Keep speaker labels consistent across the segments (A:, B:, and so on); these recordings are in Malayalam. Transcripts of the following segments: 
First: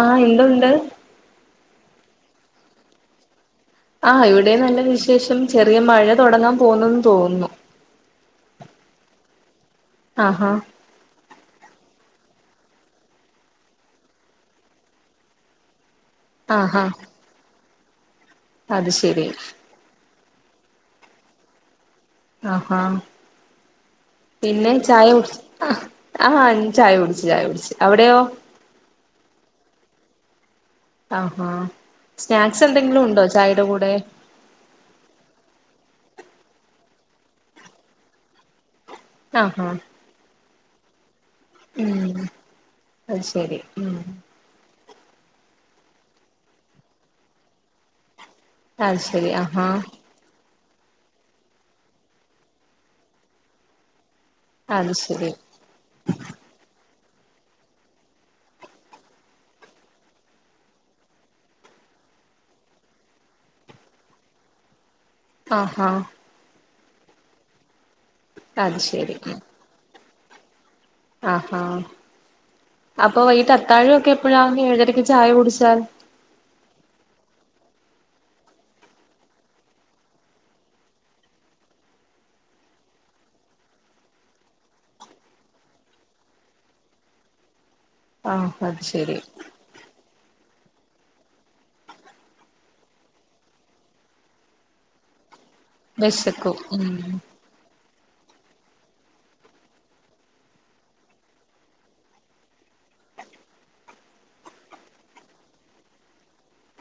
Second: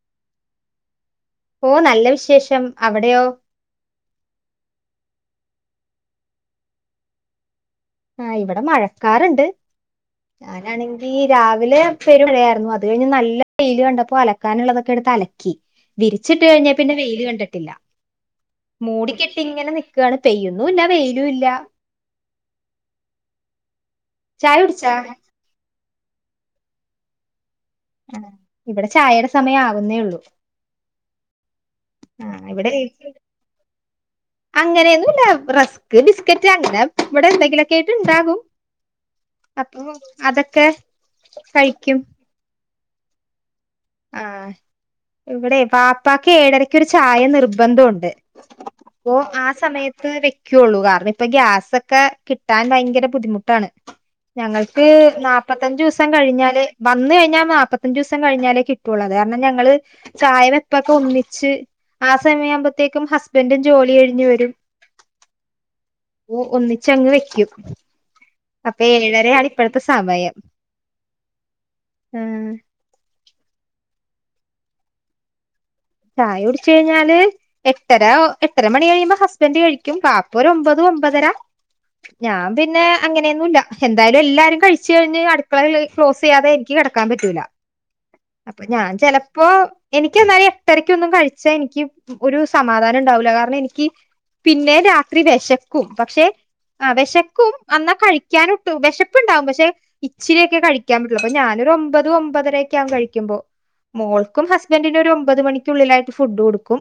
A: ആ എന്തുണ്ട്
B: ഓ നല്ല വിശേഷം അവിടെയോ
A: ആഹ് ഇവിടെം നല്ല വിശേഷം ചെറിയ മഴ തുടങ്ങാ പോന്നുന്ന് തോന്നുന്നു
B: ആ ഇവിടെ മഴക്കാറ്ണ്ട്
A: ആഹാ
B: ഞാനാണെങ്കീ രാവിലെ പെരുമഴയായിരുന്നു അത് കഴിഞ്ഞ് നല്ല വെയില് കണ്ടപ്പോ അലക്കാനുള്ളതൊക്കെ എടുത്ത് അലക്കി വിരിച്ചിട്ട് കഴിഞ്ഞേ
A: ആഹാ
B: പിന്നെ വെയിൽ കണ്ടിട്ടില്ല
A: അത് ശരി
B: മൂടികെട്ടിങ്ങനെ നിക്കാണ് പെയ്യുന്നു ഇല്ല വെയിലു ഇല്ല
A: ആഹാ പിന്നെ ചായ കുടിച ആഹ് ആ ചായകുടിച്ചു ചായ ചായകുടിച്ചു
B: ഇവിടെ ചായയുടെ സമയം ആവ - വുന്നെ ഉള്ളൂ
A: ആഹാ
B: ആ
A: സ്നാക്സ്
B: ഇവിടെ
A: എന്തെങ്കിലും ഉണ്ടോ ചായയുടെ കൂടെ
B: ഇത് ബിസ്ക്കറ്റ് അങ്ങനെ ഇവിടെ എന്തെങ്കിലുമൊക്കെ ആയിട്ട് ഉണ്ടാകും-
A: ആഹാ
B: അപ്പോ അതക്ക്- ക്കെ-
A: ഉം- അത് ശരി- ഉം
B: ആ ഇവിടെ വാപ്പക്ക് ഏഴരക്ക് ഒരു ചായ നിർബന്ധംഒണ്ട്-
A: അത്
B: അപ്പോ
A: ശരി
B: ആ
A: ആഹാ
B: സമയത്ത് വ്- പിക്കുള്ളൂ കാരണം ഇപ്പൊ ഗ്യാസൊക്കെ കിട്ടാൻ ഭയങ്കര ബുദ്ധിമുട്ടാണ്- ഞങ്ങൾക്ക്
A: അത് ശരി
B: നാപത്തഞ്ച്ദിവസം കഴിഞ്ഞാല്- വന്ന് കഴിഞ്ഞാ നാൽപ്പത്തഞ്ച് ദിവസ കഴിഞ്ഞാലേ കി ടുള്ളത് കാരണം ഞങ്ങള് ചായം വെപ്പൊക്കെ ഒന്നിച്ച് ആ സമയ ആവുമ്പോത്തേക്കും ഹസ്ബൻഡും ജോലി കഴിഞ്ഞ് വരും-
A: ആഹ്-
B: ചങ് വെക്കൂ- അപ്പേ എഴേര ആണ് ഇപ്പെഴത്ത- സമയം-
A: ആഹ്
B: ആഹ്
A: അപ്പാേ ഇ- അത്താഴം ഒക്കെ എപ്പോഴാ എഴരേയ്ക്ക് ചായ കുടിച്ചാൽ-
B: ചായ കുടിച്ച കഴിഞ്ഞാല് എട്ടര എട്ടര മണി കഴിയുമ്പോ ഹസ്ബൻഡ് കഴിക്കും ബാപ്പ ഒരു ഒമ്പത് ഒമ്പതര ഞാൻ പിന്നെ അങ്ങനെയൊന്നുംല്ല എന്തായാലും എല്ലാരും കഴിച്ചു കഴിഞ്ഞ് അടുക്കള ക്ലോസ് ചെയ്യാതെ എനിക്ക് കെടക്കാൻ പറ്റൂല-
A: ആഹ്
B: അപ്പൊ
A: അത്
B: ഞാൻ
A: ശരി
B: ചിലപ്പോ എനിക്കൊന്നറിയാ എട്ടരക്കൊന്നും കഴിച്ചാ എനിക്ക് ഒരു സമാധാനം ഉണ്ടാവൂല്ല കാരണം എനിക്ക് പിന്നെ രാത്രി വെശ ക്കും പക്ഷെ
A: വെശക്കും ഉം
B: വിശക്കും ന്നാ കഴിക്കാനൻട്ടു വിശപ്പുണ്ടാവും പക്ഷെ ഇച്ചിരിയൊക്കെ കഴിക്കാൻ പറ്റുള്ളൂ അപ്പൊ ഞാനൊരു ഒമ്പത് ഒമ്പതരൊക്കെ ആകും കഴിക്കുമ്പോ മോൾക്കും ഹസ്ബൻഡ ഒരു ഒമ്പത് മണി ക്കുള്ളിലായിട്ട് ഫുഡ് കൊടുക്കും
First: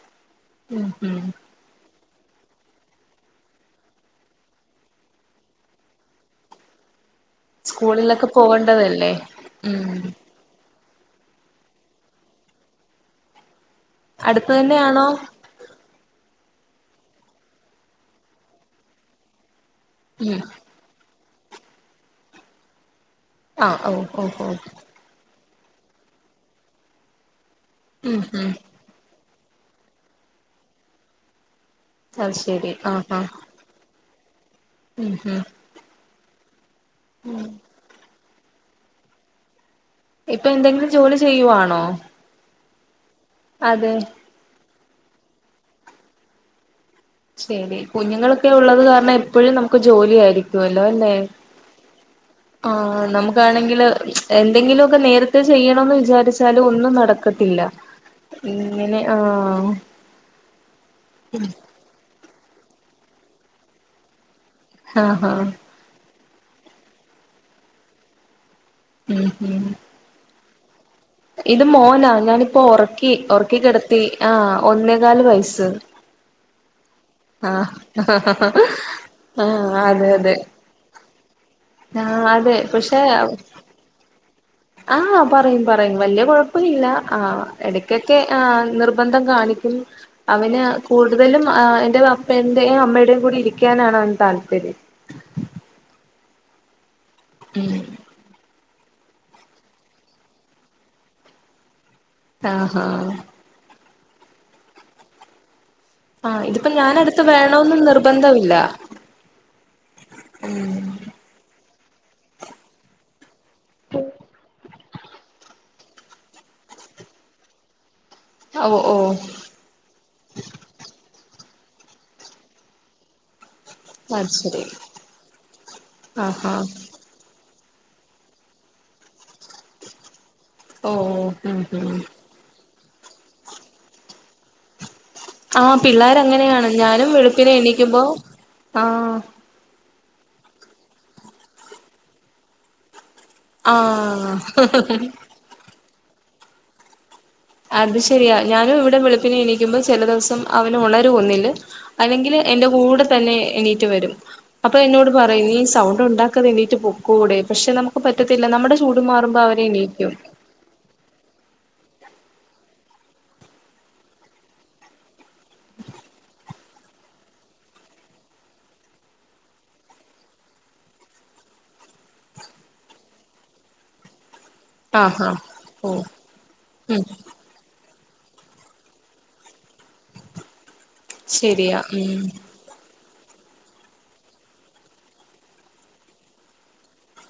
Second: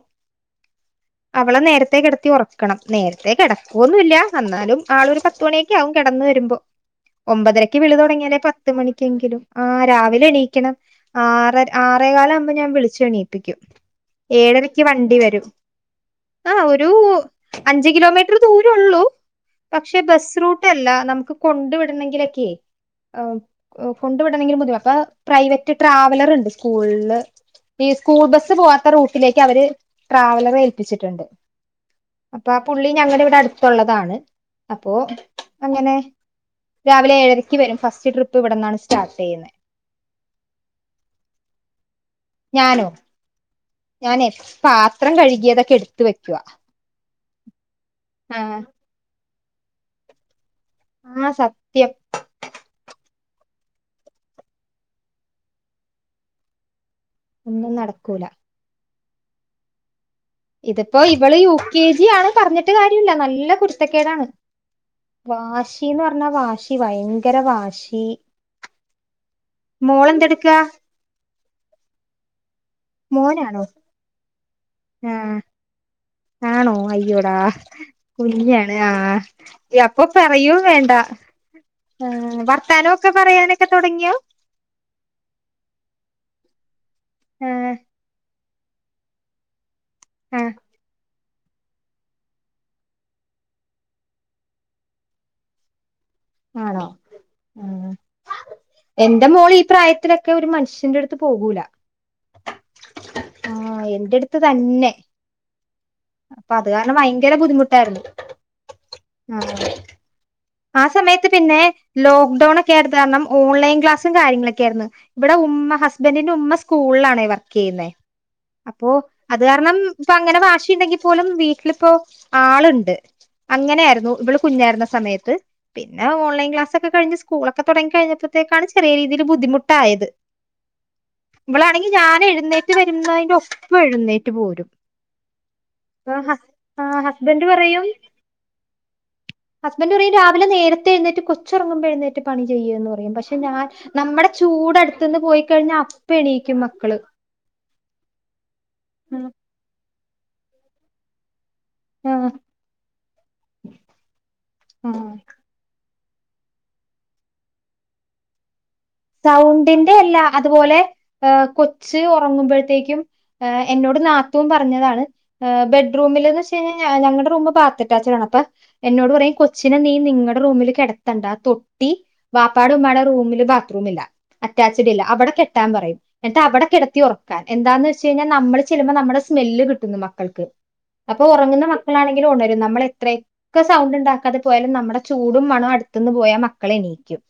A: ഉം ഉം
B: അവളെ നേരത്തേ കെട ത്തി ഉറക്കണം നേരത്തെേ കിടക്കുവൊന്നല്ല എന്നാലും ആളൊ ഒരു പത്തുമണിയക്കെ ആകും കിടന്ന് വരുമ്പോ ഒമ്പതരക്ക് വിളു
A: സ്കൂളിലൊക്കെ
B: തുടങ്ങിയാലേ പത്ത
A: പോകേണ്ടതല്ലേ
B: മണിക്കെങ്കിലും ആ
A: ഉം
B: രാവിലെ എണീക്കണം ആ ആറേകാല ആകുമ്പോ ഞാൻ വിളിച്ചു എണിപ്പിക്കും
A: അടുത്ത്
B: ഏഴരയ്ക്ക്
A: തന്നെയാണോ
B: വണ്ടി വരും ആ ഒരു അഞ്ച കിലോമീറ്റർ ദൂരംള്ളൂ പക്ഷെ ബസ്
A: ഉം
B: റൂട്ട് അല്ല നമുക്ക് കൊണ്ട് വിടുന്നെങ്കിലൊക്കെയെ
A: ആഹ് ഓ
B: കൊണ്ടു
A: ഓ ഓ
B: വിടണമെങ്കിൽ മുതി അപ്പൊ പ്രൈവറ്റ് മറ്റ ട്രാവലർ ഉണ്ട് സ്കൂളില് സ്കൂൾ
A: ഉം ഉം
B: ബസ് റൂട്ടിലേക്ക് അവര് ട്രാവലർ ഏൽപ്പിച്ചിട്ടുണ്ട്
A: അത്
B: അപ്പൊ ആ
A: ശരി
B: പുള്ളി
A: ആഹ്
B: ഞങ്ങളുടെ
A: ആഹ്
B: ഇവിടെ അടുത്തുള്ളതാണ് അപ്പൊ
A: ഉം ഉം
B: അങ്ങനെ രാവിലെ ഏഴരക്ക് വരും ഫസ്റ്റ് ട്രിപ്പ് ഇപ്പ ഇവിടന്നാണ് സ്റ്റാർട്ട് ചെയ്യുന്നത്
A: ഇപ്പൊ എന്തെങ്കിലും ജോലി ചെയ്യുവാണോ
B: ഞാനോ
A: അതെ
B: ഞാനേ പാത്രം കഴുകിയതൊക്കെ എടുത്ത് വെക്കുവാ
A: ശരി കുഞ്ഞുങ്ങളൊക്കെ
B: ആഹ്
A: ഉള്ളത് കാരണം എപ്പോഴും നമ്മുക്ക് ജോലിയായിരിക്കും ഇല്ലോ അല്ലേ
B: ആ സത്യം
A: ആ നമ്മക്ക് എനിക്കാണെങ്കിൽ എന്തെങ്കിലുമ ഒക്കെ നേരത്തെ ചെയ്യണന്ന് വിചാരിച്ചാലും ഒന്നും നടക്കില്ല
B: ഒന്നും നടക്കൂല
A: ഒക്കത്തില്ല ഉ അങ്ങനെ ആഹ്
B: ഇതിപ്പോ ഇവള് യു കെ ജി ആണ് പറഞ്ഞിട്ട് കാര്യമില്ല നല്ല കുരുത്തക്കേടാണ്
A: ആഹ് ആഹ്
B: വാശിന്ന് പറ എന്ന വാശി ഭയങ്കര വാശി
A: ഉം ഹം
B: ക്ക
A: ഇത് മോനാ ഞനി ഇപ്പൊ ഉറക്കി ഉറക്കി
B: മോനാണോ
A: കിടത്തി ആഹ ഒന്നേ
B: ആ
A: കാല് വയസ്സ്
B: ആണോ അ അച്ചട
A: ആഹ്
B: കുഞ്ഞാണ് ആഹ
A: ആഹ്
B: അപ്പൊ
A: അതെ അതെ
B: പറയയും വേണ്ട
A: ആഹ് അതെ
B: വർത്താനോ
A: പക്ഷെ
B: ഒക്കെ പറയാനൊക്കെ തുടങ്ങിയോ
A: കുഴപ്പമില്ല ആഹ
B: ആ
A: എടക്കൊക്കെ ആ നിർബന്ധം കാണിക്കും
B: ആ
A: അവന് കൂടും കൂടുതലും ഏ എന്റെ അപ്പ എന്റെയും അമ്മയുടെേയും കൂടി ഇരിക്കാനാണ് അവന് താല്പര്യം
B: ആണോ ആ
A: ഉം
B: എന്റെ മോള് ഈ പ്രായത്തിലൊക്കെ ഒരു മനുഷ്യന്റെ അടുത്ത് പോകൂല
A: ആഹ ആഹ
B: ആ എന്റെ അടുത്ത് തന്നെ
A: ആഹ
B: അപ്പൊ അത്
A: ഇതിപ്പോ ഞാന
B: കാരണം
A: അടുത്ത്
B: ഭയങ്കര
A: വേണോന്നും
B: ബുദ്ധിമുട്ടായിരുന്നു
A: നിർബന്ധമില്ല
B: ആ
A: ഉം
B: സമയത്ത് പിന്നെ ലോക്ക്ഡൗൺ ഒക്കെയായിട്ടത് കാരണം ഓൺലൈൻ ക്ലാസും കാര്യങ്ങളൊക്കെ ആയിരുന്നു ഇവിടെ ഉമ്മ ഹസ് ഹസ്ബൻഡിന്റെ ഉമ്മ സ്കൂളിലാണേ വർക്ക് ചെയ്യുന്നുന്നത്
A: ഓ
B: അപ്പൊ
A: ഓ
B: അത് കാരണം ഇപ്പ അങ്ങനെ വാശിയുണ്ടെങ്കി പോലും വീട്ടിലിപ്പോ ആളുണ്ട് അങ്ങനെയായിരുന്നു
A: അത്
B: ഇവള്
A: ശരി
B: കുഞ്ഞായിരുന്ന സമയത്ത് പിന്നെ ഓൺലൈൻ
A: ആഹാ
B: ക്ലാസ് ഒക്കെ കഴിഞ്ഞ് സ് സ്ക്കൂളൊക്ക തുടങ്ങി കഴിഞ്ഞപ്പോഴത്തേക്കാണ് ചെറിയ ഒരു രീതിയിൽ ബുദ്ധിമുട്ടായത്
A: ഓ ഉം
B: ഇവളാണെങ്കി
A: ഉം
B: ഞൻ എഴുന്നേ വരുന്നതിന്റെ ഒപ്പംഎഴുന്നേറ്റ് പോരും
A: ആ
B: ഹസ്
A: പിള്ളേരങ്ങനെയാണ് ഞാനും
B: ഹസ്ബൻഡ്
A: വെളുപ്പിനെ
B: പറയും
A: എണീക്കുമ്പോ ആഹ
B: ഹസ്ബൻറ് പറയും രാവിലെ നേരത്തെഴുന്നേറ്റ് കൊച്ചറങ്ങുമ്പഴുന്നേറ്റ് പണി ചെയ്യുന്ന് പറയും പക്ഷേ പെ ഞാൻ നമ്മടെ
A: ആഹ്
B: ചൂട് അടുത്ത്ന്ന് പോയിക്കഴിഞ്ഞാൽ അ പെണീക്കും മക്കള്
A: അത് ശരിയാ ഞാനും ഇവിടെ വെളുപ്പിനെ എണിക്കുമ്പോ ചില ദിവസം അവന് ഉണരുവൊന്നിൽ
B: ആഹ്
A: അല്ലെങ്കിൽ എന്റെ കൂടെ തന്നെ എണീറ്റ് വരും അപ്പൊ
B: ആഹ്
A: എന്നോട് പറയുന്ന നി സൗ ണ്ട് ഉണ്ടാക്കതേണിറ്റ് പൊക്കൂടെ പക്ഷെ നമുക്ക് പറ്റത്തില്ല നമ്മുടെ ഇ
B: സൗണ്ടിന്റെ എല്ലാ അതുപോലെ കൊ കൊച്ച് ഉറങ്ങുമ്പഴത്തേക്കും എന്നോട് നാത്തുൻ പറഞ്ഞതാണ് ബെഡ്റൂമില് നിന്ന് വെച്ച് കഴിഞ്ഞാൽ ഞങ്ങളുടെ റൂമ് ബാത്ത് അറ്റാച്ച്ഡ് ആണ് അപ്പ എന്നോട് പറയും കൊച്ചിനെ നീ നിങ്ങളുടെ റൂമിൽ കിടത്തണ്ട തൊട്ടി വാപ്പാടേം ഉമ്മടേം റൂമിൽ ബാ ത്രൂമില്ല അറ്റാച്ചഡ് ഇല്ല
A: ആഹ്
B: അവിടെ
A: ആഹ്
B: കെട്ടാൻ പറയും
A: ഓഹ്
B: എന്നിട്ട് അവിടെ കിടത്തി
A: ഉം
B: ഉറക്കൻ എന്താന്ന് വെച്ച ച്ച് കഴിഞ്ഞാൽ നമ്മള് ചെല്ലുബോ നമ്മുടെ സ്മെല്ല് കിട്ടുന്നു മക്കൾക്ക് അപ്പൊ ഉറങ്ങുന്ന
A: ശരിയാ ഉം
B: മക്കളാണെങ്കിലും ഉണരും നമ്മൾ എത്രെ ഒക്കെ സൗണ്ട് ഉണ്ടാക്കാതെ പോയാലും നമ്മുടെ ചൂടും മണം അടുത്തുന്ന് പോയാ മക്കളെ എണീക്കും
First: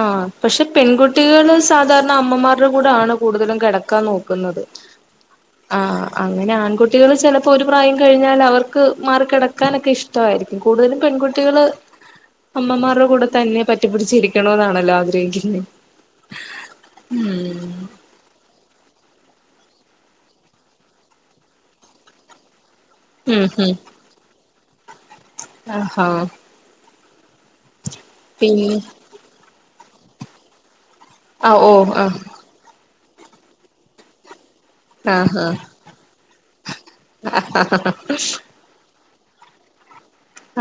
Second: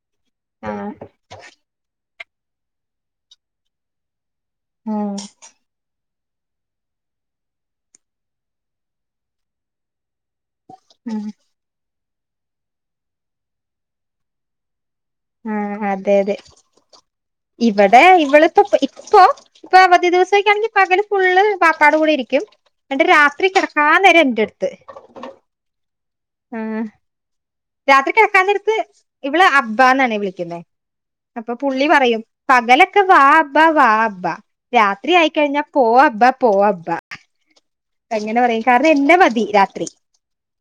A: ആ പക്ഷെ പെൺകുട്ടികള് സാധാരണ അമ്മമാരുടെ കൂടാണ് കൂടുതലും കിടക്കാൻ നോക്കു ക്കുന്നത്
B: ആഹ്
A: ആഹ് അങ്ങനെ ആൺകുട്ടികൾ ചിലപ്പോ ഒരു പ്രായം കഴിഞ്ഞാൽ അവർക്ക് മാറി കിടക്കാനൊക്കെ ഇഷ്ട ഇഷ്ടമായിരിക്കും കൂടുതലും
B: ഉം
A: പെൺകുട്ടികള് അമ്മമാരുടെ കൂടെ തന്നെ പറ്റിപിടിച്ചിരിക്ക ക്കണോന്ന് ആണല്ലോ ആഗ്
B: ആഹ് അതെ അതെ
A: ഉം
B: ഇവിടെ ഇവളിപ്പ ഇപ്പോ ഇപ്പൊ അവധി ദിവസൊക്കാണെങ്കി പകല് ഫുള്ള് വാപ്പാടെ കൂടെ ഇരിക്കും എന്നിട് രാത്രി കിടക്കാൻ നേരം എന്റെട് [unintelligible]
A: ആഹ്
B: ആഹ് രാത്രി കെടക്കാൻ
A: പിന്നെ
B: നേരത്ത് ഇവള് അ ബ്ബാ ന്ന് ആണ് വിളിക്കുന്നെ അപ്പൊ
A: ആഹ് ഓ
B: പുള്ളി പറയും
A: ആഹ്
B: പകലെക് വാ വാബ്ബാ വാബ്ബാ രാത്രി
A: ആഹ് ആഹ്
B: ആയിക്കഴിഞ്ഞാ പോവാബ്ബാ പോവാബ്ബാ എങ്ങനെ പറയും കാരണം എന്നെ മതി രാത്രി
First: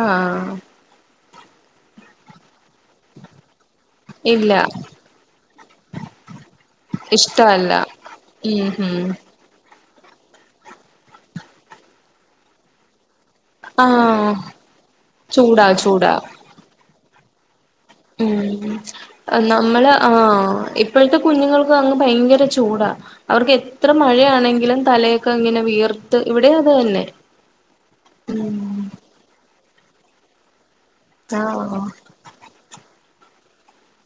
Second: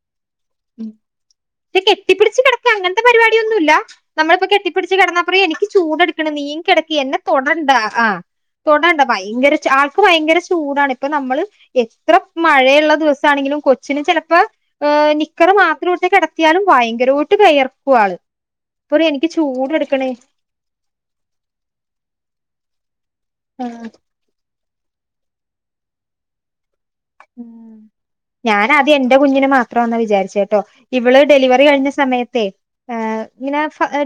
A: ആഹ്
B: ന്നെ കെട്ടിപിടിച്ചു കെടക്ക് ഇല്ല അങ്ങനത്തെ പരിപാടിയൊന്നുല്ല നമ്മളിപ്പോ
A: ഇല്ല
B: കെട്ടിപ്പിടിച്ച് കെടന്നാ പറയും എനിക്ക് ചൂടെടുക്ന്ന് നീങ്ങി കിടക്ക് എന്നെ തൊടണ്ട
A: ഇഷ്ടല്ല
B: ആഹ്
A: ഉം
B: തൊടണ്ടാ
A: ഉം
B: ഭയങ്കര ചാട്ട അവക്ക് ഭയകര ചൂടാണ് ഇപ്പ നമ്മള് എത്ര മഴയുള്ള ദിവസ ണെങ്കിലും കൊച്ചിന്
A: ആഹ്
B: ചിലപ്പോ നിക്കർ
A: ചൂടാ
B: മാത്രമിട്ട്
A: ചൂടാ
B: കിട ഭയങ്കര ആയിട്ടു വിയർ
A: ഉം നമ്മള് ആഹഹ് ഇപ്പോഴത്തെ കുഞ്ഞുങ്ങൾക്ക് അങ്ങ് ഭയങ്കര ചൂടാ. അവർക്ക്
B: ആഹ്
A: എത്ര മഴയാണെങ്കിലും തലയൊക്കെ ഇങ്ങനെ വിയർത്ത് ഇവിടെ അത് തന്നെ.
B: ഉം ഞാന്
A: ഉം
B: ആദ്യം എന്റെ കുഞ്ഞിനെ മാ ത്രാന്നാ വിചാരിച്ചേട്ടോ. ഇവള് ഡെലിവറി
A: ആഹ്
B: കഴിഞ്ഞ സമയത്തേ ഏഹ് ഇങ്ങനെ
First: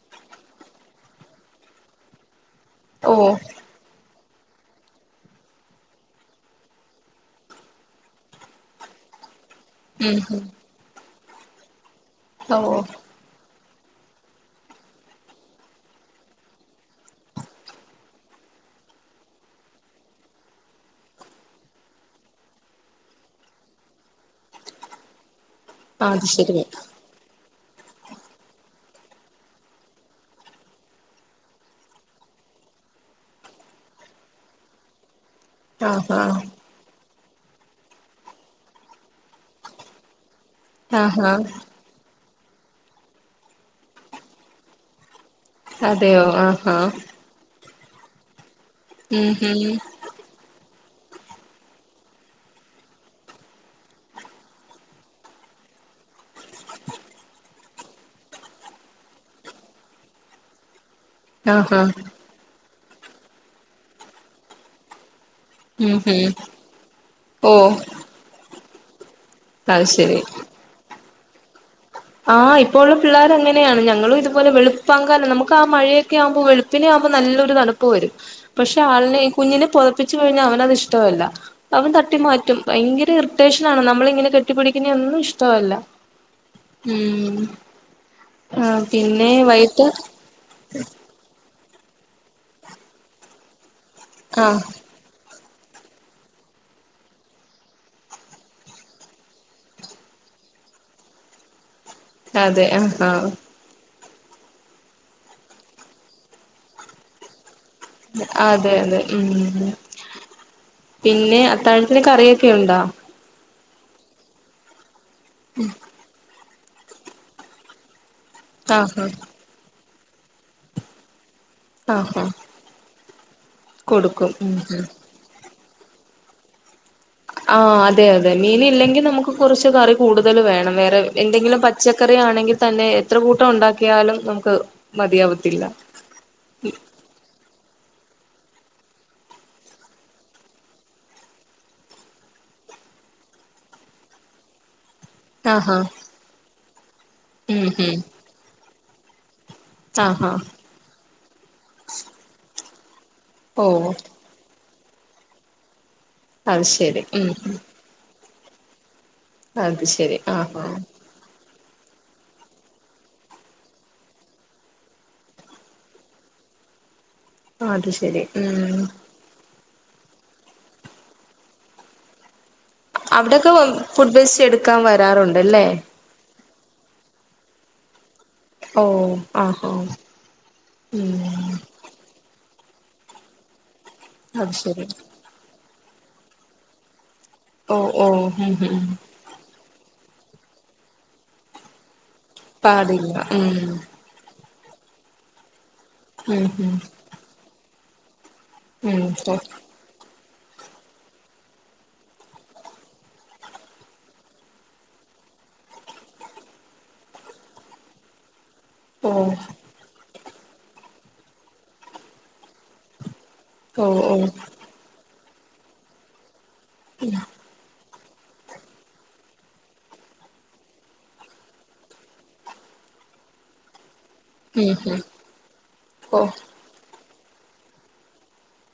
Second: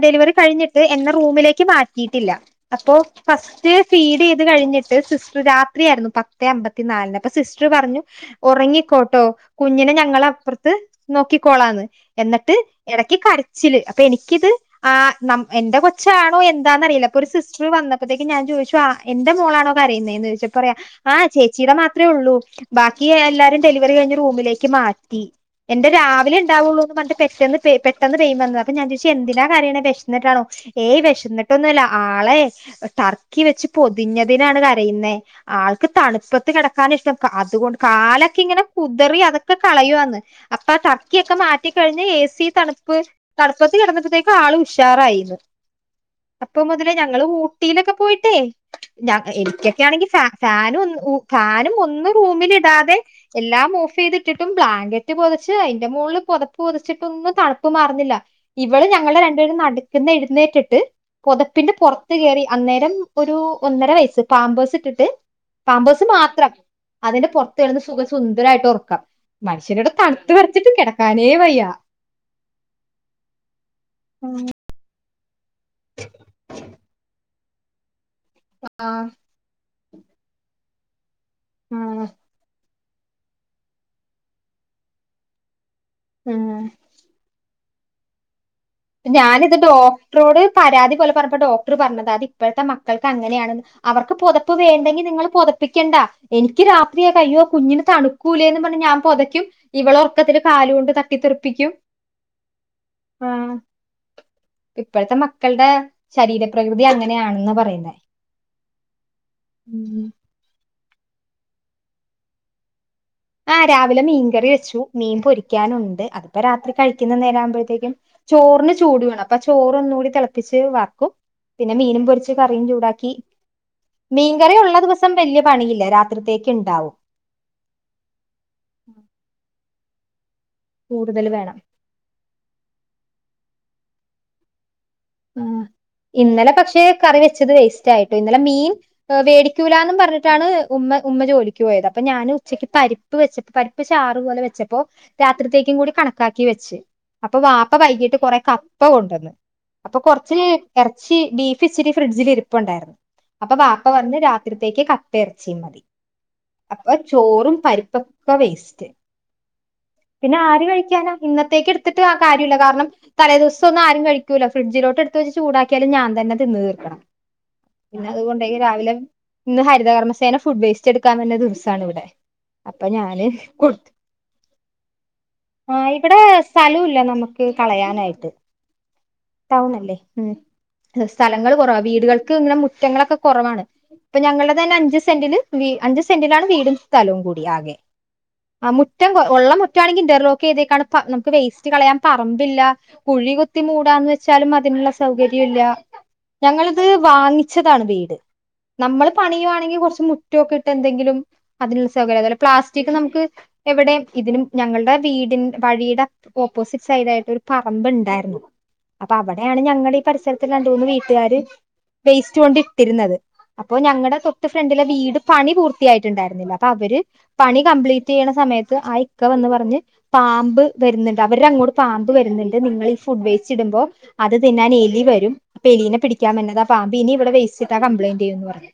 B: ഡെലിവറി കഴിഞ്ഞിട്ട് എന്ന റൂമിലേക്ക് മാറ്റിയിട്ടില്ല അപ്പോ
A: ഓഹ്
B: ഫസ്റ്റ് ഫീഡ് ഇത് കഴിഞ്ഞിട്ട് സിസ്റ്റർ രാത്രിയയിരുന്നു പത്തെ അമ്പത്തി നാലിന് അപ്പൊ സിസ്റ്റർ പറഞ്ഞു ഉറങ്ങിക്കോട്ടോ കുഞ്ഞിനെ
A: ഉം
B: ഞങ്ങള
A: ഉം
B: അപ്പുറത്ത് നോക്കിക്കോളാന്ന് എന്നിട്ട്
A: ഓഹ്
B: ഇടക്ക് കാടി ചില് അപ്പൊ എനിക്കിത് ആ നം എന്റെ കൊച്ചാണോ എന്താന്ന്റിയില്ല പ്പൊരു സിസ്റ്റർ വന്നപ്പോത്തേക്ക് ഞാൻ ചോയിച്ചു ആ എന്റെ മോളാണോ കരയുന്നെന്ന് ചോദിച്ചപ്പറയാ ആ ചേച്ചീടെ മാത്രേ ഉള്ളൂ ബാക്കി എല്ലാരും ഡെലിവറി കഴിഞ്ഞ് റൂമിലേക്ക് മാറ്റി എന്റെ
A: അത്
B: രാവിലെ
A: ശരി
B: ഉണ്ടാവുള്ളൂ എന്ന് പറഞ്ഞ് പെട്ടെന്ന് പെ പെട്ടെന്ന് പെയിൻ വന്നു അപ്പൊ ഞാൻ ചോദിച്ചെ എന്തിനാ കരയണേ വെശ്ന്നിട്ടാണോ ഏയ് വിശന്നിട്ടൊന്നുല്ല ആളെ ടർക്കി വെച്ച് പൊതിഞ്ഞതിനാണ് കരയുന്നേ ആൾക്ക്
A: ആഹ് ആഹ്
B: തണുപ്പത്ത് കിടക്കാന ഇഷ്ടം ആ അതുകൊണ്ട് കാലൊക്കെ ഇങ്ങനെ കുതറി അതൊക്കെ കളയുവാന്ന് അപ്പൊ ആ ടർക്കി
A: ആഹ്
B: യൊക്കെ
A: ആഹ്
B: മാറ്റി കഴിഞ് ഏ സി ഈ തണുപ്പ് തണുപ്പത്ത് കിടന്നപ്പോഴത്തേക്കു ആള് ഉഷാറായിന്ന്
A: അതെയോ ആ ഹാ
B: ഊട്ടി ലൊക്കെ പോയിട്ടേ ഞ എനിക്കൊക്കെ ആണെങ്കി ഫാ ഫാനുംഒന്ന് ഉ ഫാനും ഒന്ന് റൂമിൽ ഇടാതെ എല്ലാം ഓഫ് ചെയ്തിട്ടിട്ടും ബ്ലാങ്കറ്റ് പൊതിച്ച് അയിന്റെ മോള് പൊതപ്പ് പൊതിച്ചിട്ടൊന്നും തണുപ്പ് മാറുന്നില്ല ഇവള് ഞങ്ങളെ രണ്ടുപേരും നടക്കുന്ന എഴുന്നേറ്റിട്ട് പൊതപ്പിന്റെ
A: ആഹ് ആഹ്
B: പുറത്ത് കയറി അന്നേ രൻ ഒരു ഒന്നര വയസ്സ് പാമ്പേസ് ഇട്ടിട്ട്
A: ഉം
B: പാമ്പേസ്
A: ഉം
B: മാത്രം അതിന്റെ
A: ഓഹ്
B: പുറത്ത്കിടന്നു സുഖ സുന്ദര ഖാ യിട്ട് ഒറക്കാം
A: അത്
B: മൻശനിവിടെ
A: ശരി
B: തണുത്ത് വെർച്ചിട്ട് കെടക്ക ക്കാനെ വയ്യ
A: ആഹ് ഇപ്പോ ഉള്ള പിള്ളേർ അങ്ങനെയാണ് ഞങ്ങളും ഇതുപോലെ വെളു പ്പാങ്കാലം നമുക്ക് ക്ക മഴയൊക്കെ ആഉമ്പോ വെളുപ്പിനെ ആവുമ്പോ നല്ല ത് തണുപ്പ് വരും പക്ഷെ
B: ആ
A: ആളിനെ കുഞ്ഞിനെ പുതപ്പിച്ച് കഴിഞ്ഞാ അവനതിഷ് ടവല്ല
B: ആ
A: അവൻ തട്ടി മാറ്റും ഭയങ്കര ഇറിട്ടേഷനാണ് നമ്മളിങ്ങനെ കെട്ടിപ്പിടിക്ന്നെ ഒന്നും ഇഷ്ടവല്ല
B: ഉം
A: ഉം ആഹ് പിന്നെ
B: ഞാനിത്
A: വൈകിട്ട്
B: ഡോക്ടറോട് പരാതി പോലെ പറഞ്ഞപ്പോ ഡോക് പറഞ്ഞത് അത് ഇപ്പോഴത്തെ മക്കൾക്ക് അങ്ങനെയാണെന്ന് അവർക്ക് പൊതപ്പ്
A: ആഹ്
B: വേണ്ടെങ്കിൽ നിങ്ങൾ പുത പൊതപ്പിക്കണ്ട എനിക്ക് രാത്രി അയ്യോ കുഞ്ഞിന് തണുക്കൂലേന്ന് പറഞ്ഞ് ഞാൻ പൊതയ്ക്കും ഇവൾ ഉറക്കത്തിൽ കാല് കൊണ്ട് തട്ടിത്തെറുപ്പിക്കും
A: അതെ ആ ആഹ
B: ഇപ്പോഴത്തെ മക്കളുടെ ശരീരപ്രകൃതി അങ്ങനെയാണന്നാ പറയുന്നത്
A: അതെ അതെ ഉം
B: ഉം
A: പിന്നെ അത്താഴത്തിന് കറിയൊക്കെ ഉണ്ടോ
B: ആ രാവിലെ മീൻകറി വെച്ചു മീൻ പൊരിക്കാനുണ്ട് അത് ഇപ്പൊ രാത്രി കഴിക്കുന്ന നേരാകുമ്പോഴത്തേക്കും ചോറിന്
A: ആഹ്
B: ചൂട്
A: ആഹ്
B: വേണം അപ്പ ചോറൊന്ന് കൂടി തിളപ്പിച്ച് വാർക്കും പിന്നെ മീനും
A: ആഹ് ആഹ്
B: പൊരിച്ച് കറിയും ചൂടാക്കി
A: കൊടുക്കും ഉം
B: മീൻകറി ഉള്ള
A: ഉം
B: ദിവസം വല്യ പണിയില്ല രാത്രിത്തേക്ക് ഇണ്ടാവും
A: അ ആ അതെ അതെ മീൻ ഇല്ലെങ്കിൽ നമ്മുക്ക് കുറച്ച് കറി കൂടും കൂടുതൽ വേണം വേറെ
B: കൂടുതൽ വേണം
A: എന്തെങ്കിലും പച്ചക്കറി ആണെങ്കിൽ തന്നെ എത്ര കൂട്ടം ഉണ്ടാക്കി ക്ക്യാലും നമ്മുക്ക്
B: ആ ഇന്നലെ പക്ഷേ കറി വെച്ചത് വേസ്റ്റ് ആയി ഇന്നലെ മീൻ വേടിക്കൂലാന്നും പറഞ്ഞിട്ടാണ് ഉമ്മ ഉമ്മ ജോലിക്ക് പോയത് അപ്പൊ ഞാൻ ഉച്ചക്ക് പരിപ്പ് വെച്ചപ്പോ പരിപ്പ് ചാറ് പോലെ വെച്ചപ്പോ
A: ആഹാ
B: രാത്രിത്തേക്കും കൂടി കണക്കാക്കി വെച്ച് അപ്പൊ
A: ഉം
B: വാപ്പ
A: ഉം
B: വൈകിട്ട് കൊറെ കപ ഇപ്പ കൊണ്ടുവന്ന് അപ്പൊ
A: ആഹാ
B: കുറച്ച് ഇറച്ചി ബീഫ് ഇച്ചിരി ഫ്രിഡ്ജിലിരിപ്പുണ്ടായിരുന്നു അപ്പൊ
A: ഓ
B: വാപ്പ പറഞ്ഞ് രാത്രി തേക്ക് കപ്പ ഇറച്ചിയും മതി
A: അത്
B: അപ്പോ
A: ശരി ഉം ഉം
B: ചോറും പരിപ്പും ഇപ്പ വേസ്റ്റ്
A: അത് ശരി
B: പിന്നെ ആര്
A: ആഹാ
B: കഴിക്കാനാ ഇന്നതെ ത്തേക്കെടുത്തിട്ട് ആ കാര്യല്ല, കാരണം തലേ ദിവസം ഒന്നും ആരും കഴിക്കൂല. ഫ്രിഡ്ജിലോട്ടെടുത്ത് വെച്ച് ചൂടാക്കിയാലും ഞാൻ തന്നെ തിന്ന് തീർക്കണം.
A: ആ അത്
B: പിന്നെ
A: ശെരി
B: അതുകൊണ്ടേക്ക്
A: മ്
B: രാവിലെ ഇന്ന് ഹരിതകർമ്മസേന ഫുഡ് വേസ്റ്റ് എടുക്കാൻ വന്ന ദിവസാണ് ഇവിടെ. അപ്പൊ ഞാന്
A: അവിടൊക്കെ വ
B: കൊടുത്തു
A: ഫുഡ്‌ വേസ്റ്റെടുക്കാൻ വരാറുണ്ടല്ലേ?
B: സ്ഥലുല്ല നമ്മക്ക് കളയാനായിട്ട്.
A: ഓ ആഹാ
B: ടൗണല്ലേ മ് സ്ഥലങ്ങൾ
A: ഉം
B: കുറവ വീടുകൾക്ക് ഇങ്ങനെ മു റ്റങ്ങളൊക്കെ കൊറവാണ്. ഇപ്പ ഞങ്ങൾടെ
A: അത്
B: തന്നെ
A: ശരി
B: അഞ്ച് സെന്റില് വി അഞ്ച് സെന്റിലാണ് വീടും സ്ഥലവും കൂട് [unintelligible] ആകെ
A: ഓ ഓ ഉം
B: ആ
A: ഉം
B: മുറ്റം കൊ ഒള്ള മുറ്റ് റ്റാണെങ്കി ഇന്റർലോക്ക് ചെയ്തേക്കാണ് പ്പ നമ്മക്ക് വേസ്റ്റ് കളയാം. പറമ്പില്ല,
A: പാടില്ല
B: കുഴി
A: ഉം
B: കുത്തി മൂടാന്ന് വെ ലും അതിനുള്ള സൗകര്യല്ല.
A: ഉം
B: ഞങ്ങളിത് വാങ്ങിച്ച് റ്റതാണ് വീട്.
A: ഉം
B: നമ്മള്
A: ഉം
B: പണിയുവാണെങ്കി കൊറച്ച് മുറ്റ് റ്റൊക്കെ ഇട്ട് എന്തെങ്കിലും അതിനുള്ള സൗകര്യം അതെപോലെ പ്ലാസ്റ്റിക് നമുക്ക് എവിടെ ഇതിനും ഞങ്ങളുടെ വീടിന് വഴിടെ ഓപ്പോസിറ്റ് സൈഡ് ആയിട്ട് ഒരു പറമ്പ് ഇണ്ടാരുന്നു. അപ്പ
A: ഓ
B: അവിടയാണ് ഞങ്ങടെ ഈ പരിസര ത്ത് രണ്ട് മൂന്ന് വീട്ടുകാര് വേസ്റ്റ് കൊണ്ട് ഇട്ടിരുന്നത്. അപ്പോ
A: ഓ ഓ
B: ഞങ്ങടെ തൊട്ടു
A: ഉം
B: ഫ്രണ്ടിലെ വീട് പണി പൂർത്തിയായിട്ടുണ്ടായിരുന്നില്ല. പ്പ അവര് പണി കംപ്ലീറ്റ് ചെയ്യണ സമയത്ത് ആ ഇക്ക വന്ന് പറഞ്ഞ് പാമ്പ് വെരുന്നിണ്ട്, അവരടങ്ങോട്ട് പാമ്പ് വരുന്നിണ്ട്, നിങ്ങളീ ഫുഡ് വേസ്റ്റിടുമ്പോ അത്
A: ഉം
B: തിന്നാനെലി വരും പ്പ എലീനെ
A: ഓ
B: പിടിക്കാൻ വേന്നതാ പാമ്പ് ഇനി ഇവിടെ വേസ്റ്റിട്ട കംപ്ലയിന്റു ചെയ്യും ന്ന് പറഞ്ഞു.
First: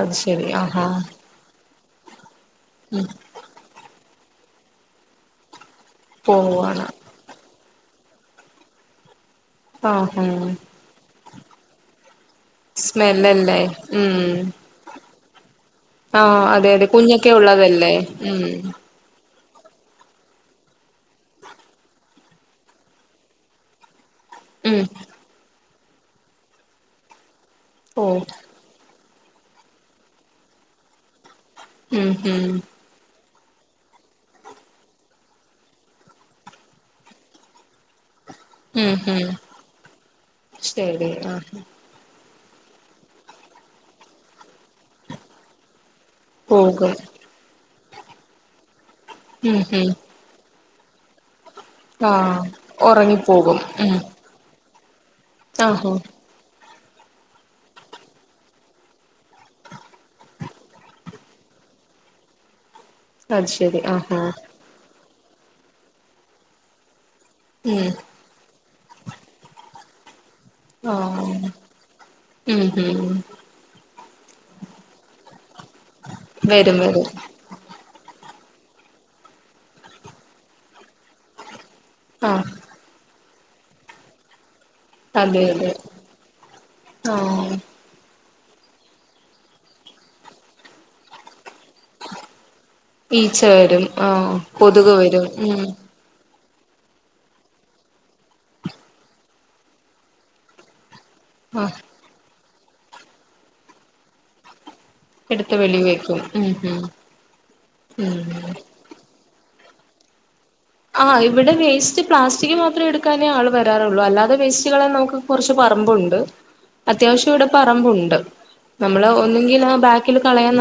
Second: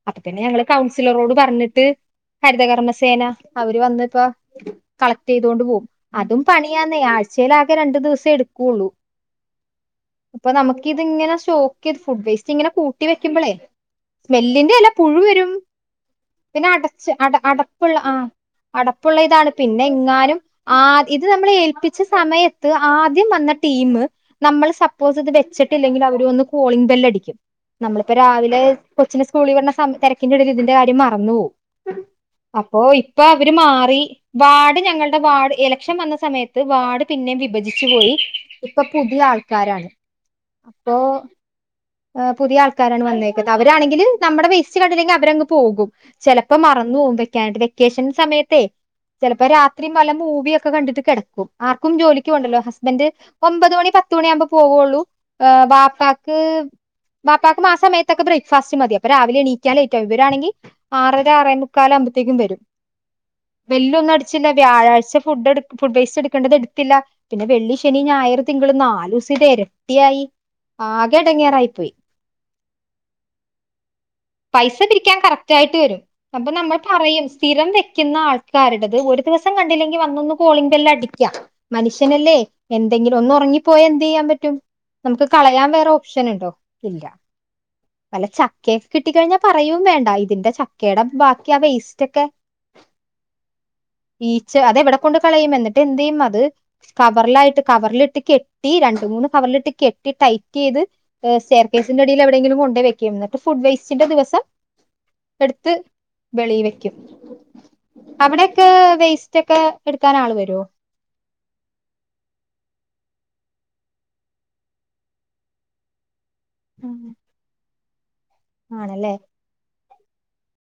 A: അത്
B: അപ്പത്തന്നെ
A: ശരി
B: ഞങ്ങള്
A: ആഹാ
B: കൗൺസിലറോട് പറഞ്ഞിട്ട്
A: ഉം
B: ഹരിതകർമ്മസേന അവര് വന്നിപ്പോ കളക്റ്റെയ്തൊണ്ട് പോവും. അതും
A: പോവാണ്
B: പണിയാന്നേ, ആഴ്ച്ചേലാകെ രണ്ട് ദിവസ് സേടുക്കുള്ളൂ.
A: ആഹാ
B: അപ്പ നമുക്ക് ഇതിങ്ങനെ സ്റ്റോക്ക് ചെയ്ത് ഫുഡ് വേസ്റ്റിങ്ങനെ കൂട്ടി വെക്കുമ്പളേ
A: സ്മെല്ലല്ലേ
B: സ്മെല്ലിന്റെയെല്ലാ പുഴു വരും.
A: ആ
B: പിന്നെ
A: അതെ അതെ
B: അടച്ച്
A: കുഞ്ഞൊക്കെ
B: അട
A: ഒള്ളതല്ലേ ഉം.
B: പിന്നെങ്ങാനും ആ ഇതു നമ്മളെ ഏൽപ്പിച്ച സമയത്ത് ആദ്യം വന്ന ടീമ് നമ്മളു
A: ഉം
B: സപ്പോസ് ഇത് വെച്ചി ട്ടില്ലെങ്കിലവര് വന്ന് കോളിംഗ് ബെല്ലടിക്കും.
A: ഓ
B: നമ്മളിപ്പ രാവിലേ കൊച്ചിനെ സ്കൂളിവിടണ സമ തിരക്കിന്റെറടെല് ഇതിന്റെകാര്യം മറന്നുപോവും.
A: ഉം ഉം
B: ഇപ്പൊ അവര് മാറി വാർഡ് ഞങ്ങളുടെ വാർഡ്, ഇലക്ഷൻ വന്ന സമയത്ത് വാർഡ് പിന്നേം വിഭജിച്ചു പോയി. പ്പൊ ഇപ്പ
A: ഉം
B: പൂ തിയ
A: ഉം
B: ആൾക്കാരാണ് അപ്പോ
A: ശരി ആഹ്
B: ഹ് പുതിയ ആൾക്കാരാണ് വന്നേക്കുന്ന അവരാണെങ്കില് നമ്മടെ വേസ്റ്റ് കണ്ടില്ലെങ്കിൽ അവരങ്ങ് പോകും. ചെലപ്പം
A: പോകും
B: മറന്നുപോവും വെക്കാൻട്. കേഷൻ സമയത്തേ ചെലപ്പൊ
A: ഉം
B: രാത്രി
A: ഉം
B: നല്ല മൂവിയൊക് ക്കെ കണ്ടിട്ട് കെടക്കും. ആർക്കും
A: ആഹ്
B: ജോലിക്ക്പോണ്ടല്ലോ ഹസ്ബന്റ്
A: ഉറങ്ങിപ്പോകും
B: ഒമ്പതുമണി
A: ഉം
B: പത്തുമണിയാമ്പം പോവ്വോള്ളൂ? ആ
A: ആഹാ
B: ബാപ്പാക്ക് ബാപ്പാക്കുമാസംയെത്തൊക്കെ ബ്രേക്ക്ഫാസ്റ്റ് മതി അപ്പ രാവിലെണീക്കാലേറ്റാവും ഇവരാണെങ്കി ആറര ആറേമുക്കാലാമ്പത്തെക്കും വരും.
A: അത് ശരി ആഹാ
B: വെല്ല്വോന്നടിച്ചില്ല വ്യാഴാഴ്ച ഫുഡ് എട് ഫുഡ്വേസ്റ്റ് എടുക്കണ്ടതെടുത്തില്ല. പിന്നെ വെള്ളി
A: ഉം
B: ശനി ഞായറ് തിങ്കള് നാലുസിതെര ട്ടിയായി ആകെ
A: ആഹ്
B: എടെങ്ങേറായി
A: ഉം ഉം
B: പൈസ പിരിക്കാൻ കറക്റ്റായിട്ട് വരും അപ്പൊ നമ്മൾ
A: വരും വരും
B: പറയും സ്ഥിരം വെക്കുന്ന ന്നാൾക്കാരുടെത് ഒരു ദിവസം കണ്ടില്ലെങ്കി വന്നൊന്ന് കോളിംഗ ബെല്ലടിക്കാം മനുഷ്യനല്ലേ
A: ആഹ്
B: എന്തെങ്കിലും ഒന്ന് ഉറങ്ങിപ്പോയ എന്തെയ്യാൻ പറ്റും നമുക്ക് കളയാൻ വേറെ ഓപ്ഷനുണ്ടോ
A: ആ
B: വല്ല ചക്കയൊക്കെ കിട്ടിക്കഴിഞ്ഞാ പറയും വേണ്ട ഇതിന്റെ ചക്കയുടെ ബാക്കി ആ വേസ്റ്റൊക്കെ
A: ഈച്ച വരും ആ കൊതുക്
B: അതെവിടെ കൊണ്ട്
A: വരും
B: കളയും
A: ഉം
B: എന്നിട്ട് എന്ത് ചെയ്യും അത് കവറിലായിട്ട് കവറിലിട്ടി കെട്ടി രണ്ട് മൂന്ന് കവറിലിട്ടി കെട്ടി ടൈറ്റ് യ്ത് ചർ
A: ആഹ്
B: കേസിന്റെടിയില് അ തെങ്കിലും കൊണ്ടെയിവെക്കും ങ്ങട്ട് ഫുഡ് വെസ്റ്റിന്റ ദിവസം എടുത്ത്
A: വെളി വെക്കും ഉം
B: വെളിയി
A: ഉം
B: വെക്കും അവിടെക്കെ വേസ് ച്ചെക്കെ എടുക്കാൻ ആള് വരോ
A: ആ് ഇവിടെ വേസ്റ്റ് പ്ലാസ്റ്റിക് മാത്രേ എടുക്കാനേ ആൾ വരാറുള്ളൂ അല്ലാതെ വേസ്റ്റുകളെ നമുക്ക് കുറച്ച് പറമ്പുണ്ട് അത്യാവശ്യം ഇവിടെ പ തമ്പുണ്ട്
B: ആണല്ലേ
A: നമ്മള് ഒന്നങ്കിലാ ബാക് ക്കലു കളയാന്ന